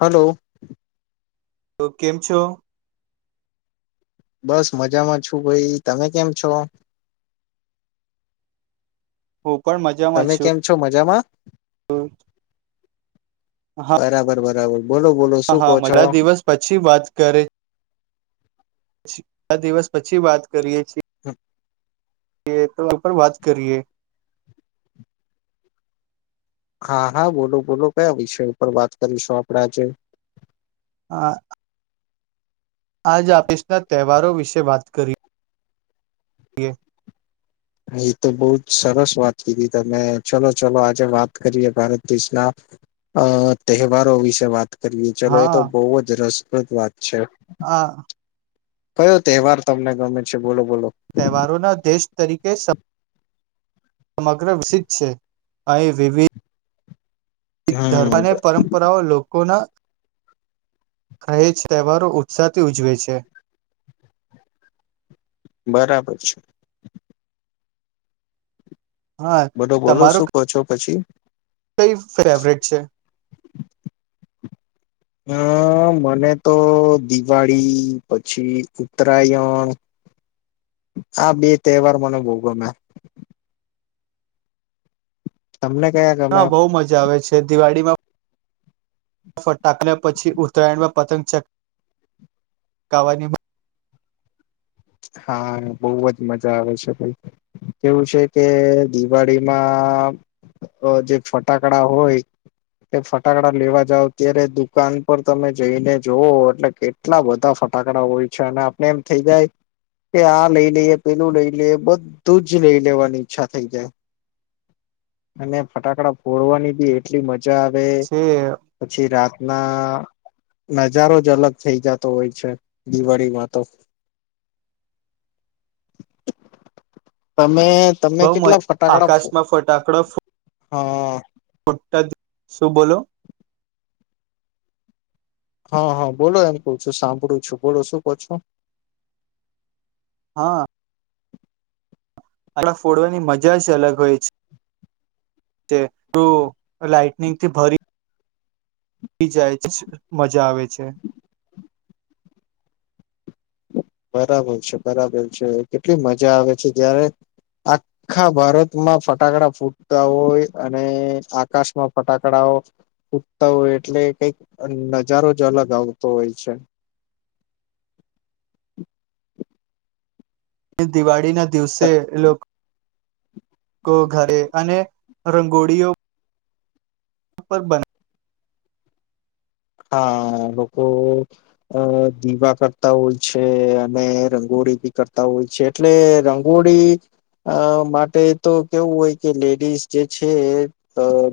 Hello તો કેમ છો બસ મજામાં છું ભઈ તમે કેમ છો હું તમે કેમ છો મજામાં હમ્મ બરાબર બરાબર બોલો બોલો હા શું હા કહો છો મજા દિવસ પછી વાત કરે દિવસ પછી વાત કરીએ છીએ હ. કે તો એ પર વાત કરીએ હા હા બોલો બોલો કયા વિષય ઉપર વાત કરીશું આપડ આજે હા. આજ આપીેશના તહેવારો વિશે વાત કરી યે. એ તો બહું જ સરસ વાત કીધી તમે ચલો ચલો આજે વાત કરીએ ભારત દેશના અ તહેવારો વિશે વાત કરીએ ચલો એ તો બહુ જ રસપ્રદ વાત છે હા. કયો તહેવાર તમને ગમે છે બોલો? બોલો તહેવારોના દેશ તરીકે સ સમગ્ર વિસિત છે અહીં વિવિધ એક ધર્મ હમ અને પરંપરાઓ લોકોના કહેજ તહેવારો ઉત્સાહથી ઉજવે છે બરાબર છે. હા બધો બોલો તમારો શું પછો પછી. કઈ ફેવરેટ છે? અમ મને તો દિવાળી પછી ઉત્તરાયણ આ બે તહેવાર મને બો ગમે. તમને કયા ગમે હા બઉુ મજા આવે છે. તે દિવાળીમાં ફટાક્યા પછી ઉત્તરાયણમાં પતંગ ચક કવાનીમાં હા બહુ જ મજા આવે છે ભાઈ કેવું છે કે દિવાળીમાં જે ફટાકડા હોય એ ફટાકડા લેવા જાવ ત્યારે દુકાન પર તમે જઈને જોવ એટલે કેટલા બધા ફટાકડા હોય છે અને આપને એમ થઇ જાય કે આ લઈ લઈએ પેલું લઈ લઈએ બધું જ લઈ લેવાની ઈચ્છા થઈ જાય. અને ફટાકડા ફોડવાની બી એટલી મજા આવે છે પછી રા ના. નજારો જ અલગ થઈ જતો હોય છે દિવાળીમાં તો. તમે તમે બઉ મજા કેટલા ફટાકડા આકાશમાં ફટાકડાો હા [unintelligible] શું બોલો? હા હા બોલો એમ કેવ છું સાંભળું છું બોલો શું કો છો. હા. ફટાકડા ફોડવાની મજા જ અલગ હોય છે. તે તું લાાઈટનિંગથી ભરી જાય છે. મજા આવે છે. બરાબર છે બરાબર છે કેટલી મજા આવે છે જ્યારે આખા ભારતમાં ફટાકડા ફૂટતા હોય અને આકાશમાં ફટાકડા ફુટતા હોય એટલે કઈક નજારો જ અલગ આવતો હોય છે. અને દિવાળીના દિવસે લોકો ઘરે અને રંગોળીઓ પર બન હા લોકો અ દીવા કરતા હોય છે અને રંગો ળી બી કરતા હોય છે. એટલે રંગોળી અ માટે તો કેવું હોય કે લેડીઝ જે છે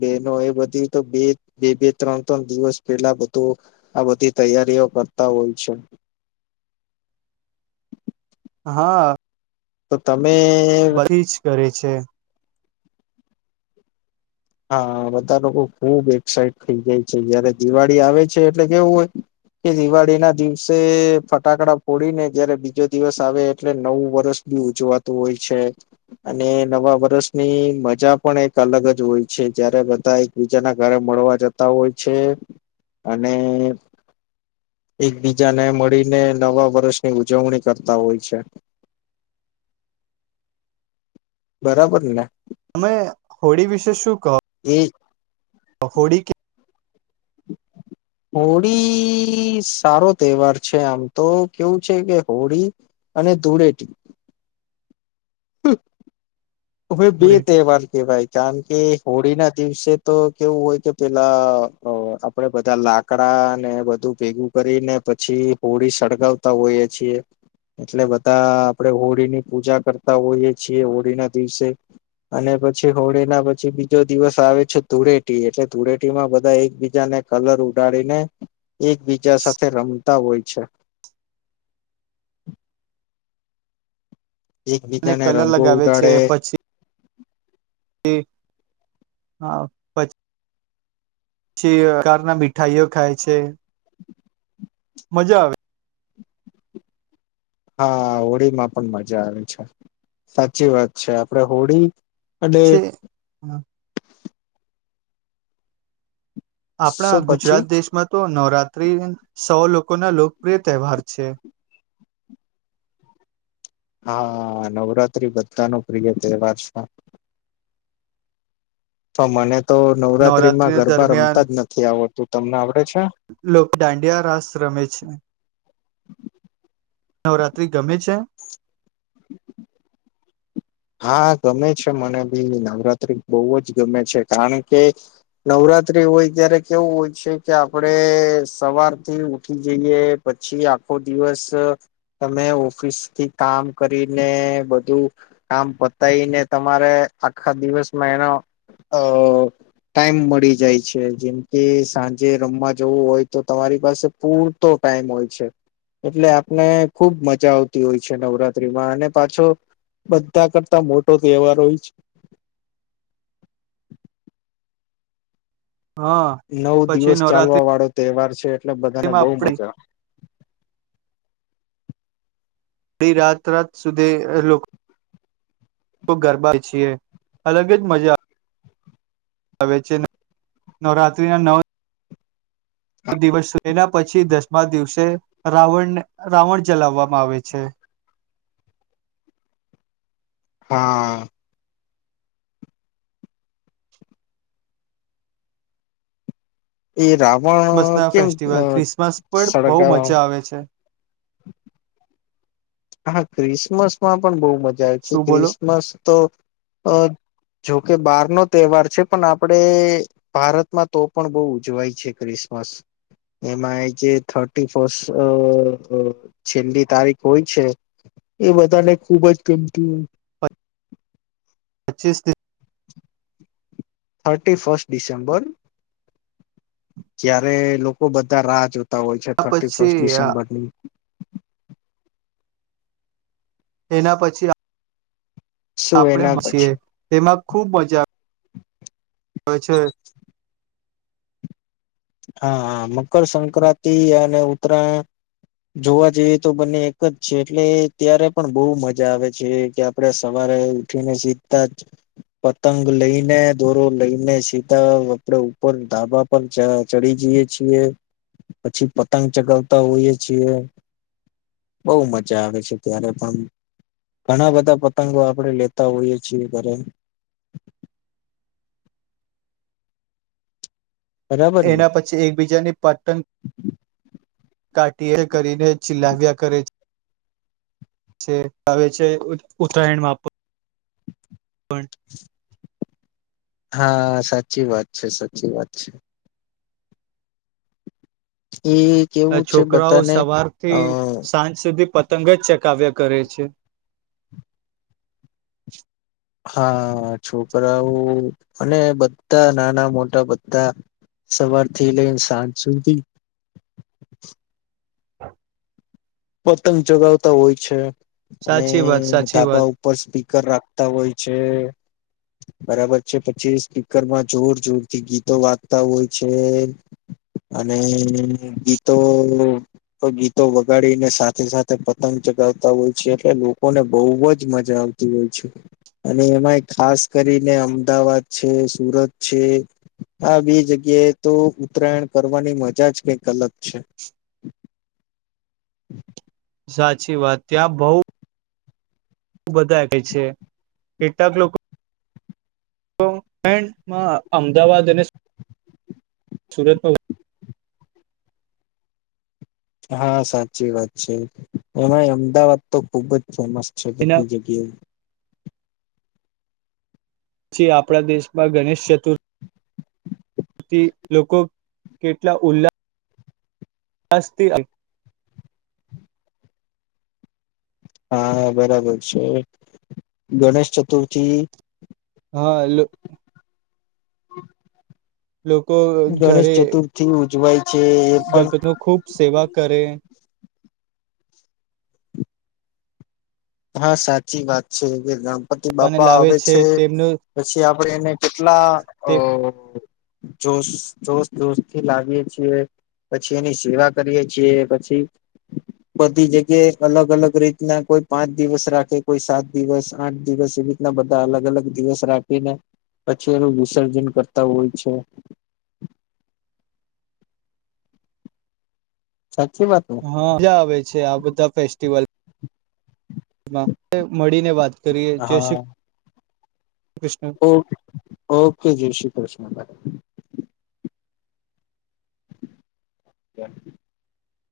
બેનો એ બધી તો બે બે બે ત્રણ ત્રણ દિવસ કેટલા બધું આ બધી તૈયારીઓ કરતા હોય છે. હા. તો તમે બધી જ કરે છે. હા બધા લોકો ખુબ એક્સાઈટ થઈ જાય છે. જયારે દિવાળી આવે છે એટલે કેવું હોય કે દિવાળી ના દિવસે ફટાકડા ફોડી ને જયારે બીજો દિવસ આવે એટલે નવું વર્ષ ઉજવાતું હોય છે. અને નવા વર્ષની મજા પણ એક અલગ જ હોય છે. જયારે બધા એકબીજાના ઘરે મળવા જતા હોય છે. અને એકબીજાને મળીને નવા વર્ષની ઉજવણી કરતા હોય છે. [inaudible] બરાબર ને. તમે હોળી વિશે શું કહો એ હોળી કે [inaudible] હોળી સારો તહેવાર છે આમ તો કેવું છે કે હોળી અને ધૂળેટી [inaudible] હવે બે ધૂળેટી તહેવાર કેવાય કારણ કે હોળી ના દિવસે તો કેવું હોય કે પેલા આપડે બધા લાકડા ને બધુ ભેગું કરીને પછી હોળી સળગાવતા હોયએ છીએ. એટલે બધા આપણે હોળીની પૂજા કરતા હોઈએ છીએ હોળી ના દિવસે. અને પછી હોળી ના પછી બીજો દિવસ આવે છે ધૂળેટી. એટલે ધૂળેટીમાં બંધા એકબીજાને ને કલર ઉડાડીને એકબીજા સાથે રમતા હોય છે. અને એકબીજાને કલર રંગો લગાવે ઉડાડે તે હા પછી કારના મીઠાઈઓ ખાય છે. મજા આવે. હા હોળીમાં પણ મજા આવે છે સાચી વાત છે. આપડે હોળી અને પછી હમ આપણા શું પછી ગુજરાત દેશમાં તો નવરાત્રી સૌ લોકોના લોકપ્રિય તહેવાર છે હા નવરાત્રી બધા નો પ્રિય તહેવાર છે તો મને તો નવરાત્રીમાં નવરાત્રી ગરબા દરમિયાન રમતા જ નથી આવડતું તમને આવળે લોકો દાંડિયા રાસ રમે છે નવરાત્રિ ગમે છે [inaudible] [inaudible] હા ગમે છે મને બી નવરાત્રી બહુ જ ગમે છે કારણ કે નવરાત્રી હોય ત્યારે કેવું હોય છે કે આપડે સવારથી ઉઠી જઈએ પછી આખો દિવસ તમે ઓફિસથી કામ કરીને બધું કામ પતાયને તમારે આખા દિવસમાં એનો અ ટાઈમ મળી જાય છે જેમ કે સાંજે રમવા જવું હોય તો તમારી પાસે પૂરતો ટાઈમ હોય છે એટલે આપને ખુબ મજા આવતી હોય છે નવરાત્રીમાં અને પાછો બધા કરતા મોટો તહેવાર હોય છે હા નવ પછી દિવસ ચાલવા નવરાત્રીમાં વાળો તહેવાર છે એટલે બધાને બહુ આપણે મજા અડી રાત રાત સુધી લોકો તો ગરબા છીએ અલગ જ મજા આવે છે ન નવરાત્રીના નવ દિવસ એના પછી દસમા દિવસે રાવણને રાવણ જલાવવામાં આવે છે. હા એ ક્રિસમસ રાવણ ના કેમ અ ફેસ્ટિવલ ક્રિસમસ પણ બહુ સળગાવવામાં મજા આવે છે ક્રિસમસ માં પણ બહુ મજા આવે છે. શું બોલો ક્રિસમસ તો અ જોકે બહાર નો તહેવાર છે. પણ આપડે ભારતમાં તો પણ બહુ ઉજવાય છે, ક્રિસ મસ એમાં જે થર્ટી ફસ્ટ અ અ છેલ્લી તારીખ હોય છે એ બધાને ખુબ જ ગમતી હોય પચ્ચીસ દિન થર્ટી ફસ્ટ ડિસેમ્બર. જય્યારે લોકો બધા રાહ જોત તા હોય છે. થટી ર્ફર્સ્ટ પછી ડિસેમ્બર ની એના પછી આ શું એના આપણે છીએ પછી તેમાં ખુબ મજા હોએ છે. હા હા મકર સંંક્રાંતિ અને ઉત્તરાયણ જોવા જેવી તો બંને એક જ છે. એટલે ત્યારે પણ બહુ મજા આવે છે. કે આપણે સવાર રે ઉઠીને સિધાજ પતંગ લઈને, દોરો લઈને સીધા આપણે ઉપર ઉપર ધાબા પર જા ચડી જઈએ છીએ. પછી પતંગ ચગાવતા હોઈએ છીએ. બહુ મજા આવે છે. ત્યારે પણ ઘણા બધા પતંગો આપણે લેતા હોઈએ છીએ ઘરે. [inaudible] [inaudible] બરાબર ને એના પછી એકબીજાની પતંગ કાટિએ કરીને ચીલાવ્યા કરે છે. આવેવે છે ઉત્તરાયણમાં પણ હા સાચી વાત છે. સાચી વાત છે. એ કેવું છે છોકરાઓ બધાને સવાર અ થી સાંજ સુધી પતંગ પતંગ જ ચકાવ્યા કરે છે. હા, છોકરાઓ, અને બધા નાના મોટા બધા સવારથી લઈને સાંજ સુધી [inaudible] પતંગ ચગાવતા હોય છે, અને સાચી વાત સાચી વાત ધાબા ઉપર સ્પીકર રાખ તા હોય છે. બરાબર છે, પછી સ્પીકરમાં જોર જોરથી ગીતો વાંગતા હોય છે. અને ગીતો ગીતો વગાડીન ને સાથે સાથે પતંગ ચગાવતા હોય છે, એટલે લોકોને બહુ જ મજા આવતી હોય છે, અને એમાંય ખાસ કરીને અમદાવાદ છે, સુરત છે, આ બે જગ્યા એ તો ઉત્તરાયણ કરવાની મજા જ કઈક અલગ છે. [inaudible] [inaudible] સાચી વાત ત્યાં બઉ બધા કે છે, કેટલાક લોકો [unintelligible] અમદાવાદ અને સુ સુરતમાં હા સાચી વાત છે, એમાં અમદાવાદ તો ખુબ જ ફેમસ છે. એના કેતળી જગ્યા પછી આપણા દેશમાં ગણેશ ચતુર્થી થી લોકો કેટલા ઉલ્લાસ [unintelligible] હા બરાબર છે, ગણેશ ચતુર્થી હા હલો [inaudible] લોકો ગણેશ ઘરે ચતુર્થી ઉજવાય છે એ પણ ગણપતિ ન ખુબ સેવા કરે હા સાચી વાત છ, કે ગણપતિ અને બાપા લાવે આવે છે તેમનું પછી આપણે એને કેટલા અ તે જોશ જોશ જોશ થી લાવીએે છીએ પછી એની સેવા કરીએે છીએ પછી બધી જગ્યા અલગ અલગ રીતના કોઈ પાંચ દિવસ રાખે કોઈ સાત દિવસ આઠ દિવસ એવીીતના બધા અલગ અલગ દિવસ રાખીને પછી એનું વિસર્જન કરતા હોય છે. [inaudible] સાચી વાત ને હા મજા આવે છે, આ બધા ફેસ્ટિવલ મળીને વાત કરીએ જે શ ઓ ઓકે જય શ્રી કૃષ્ણ. [unintelligible]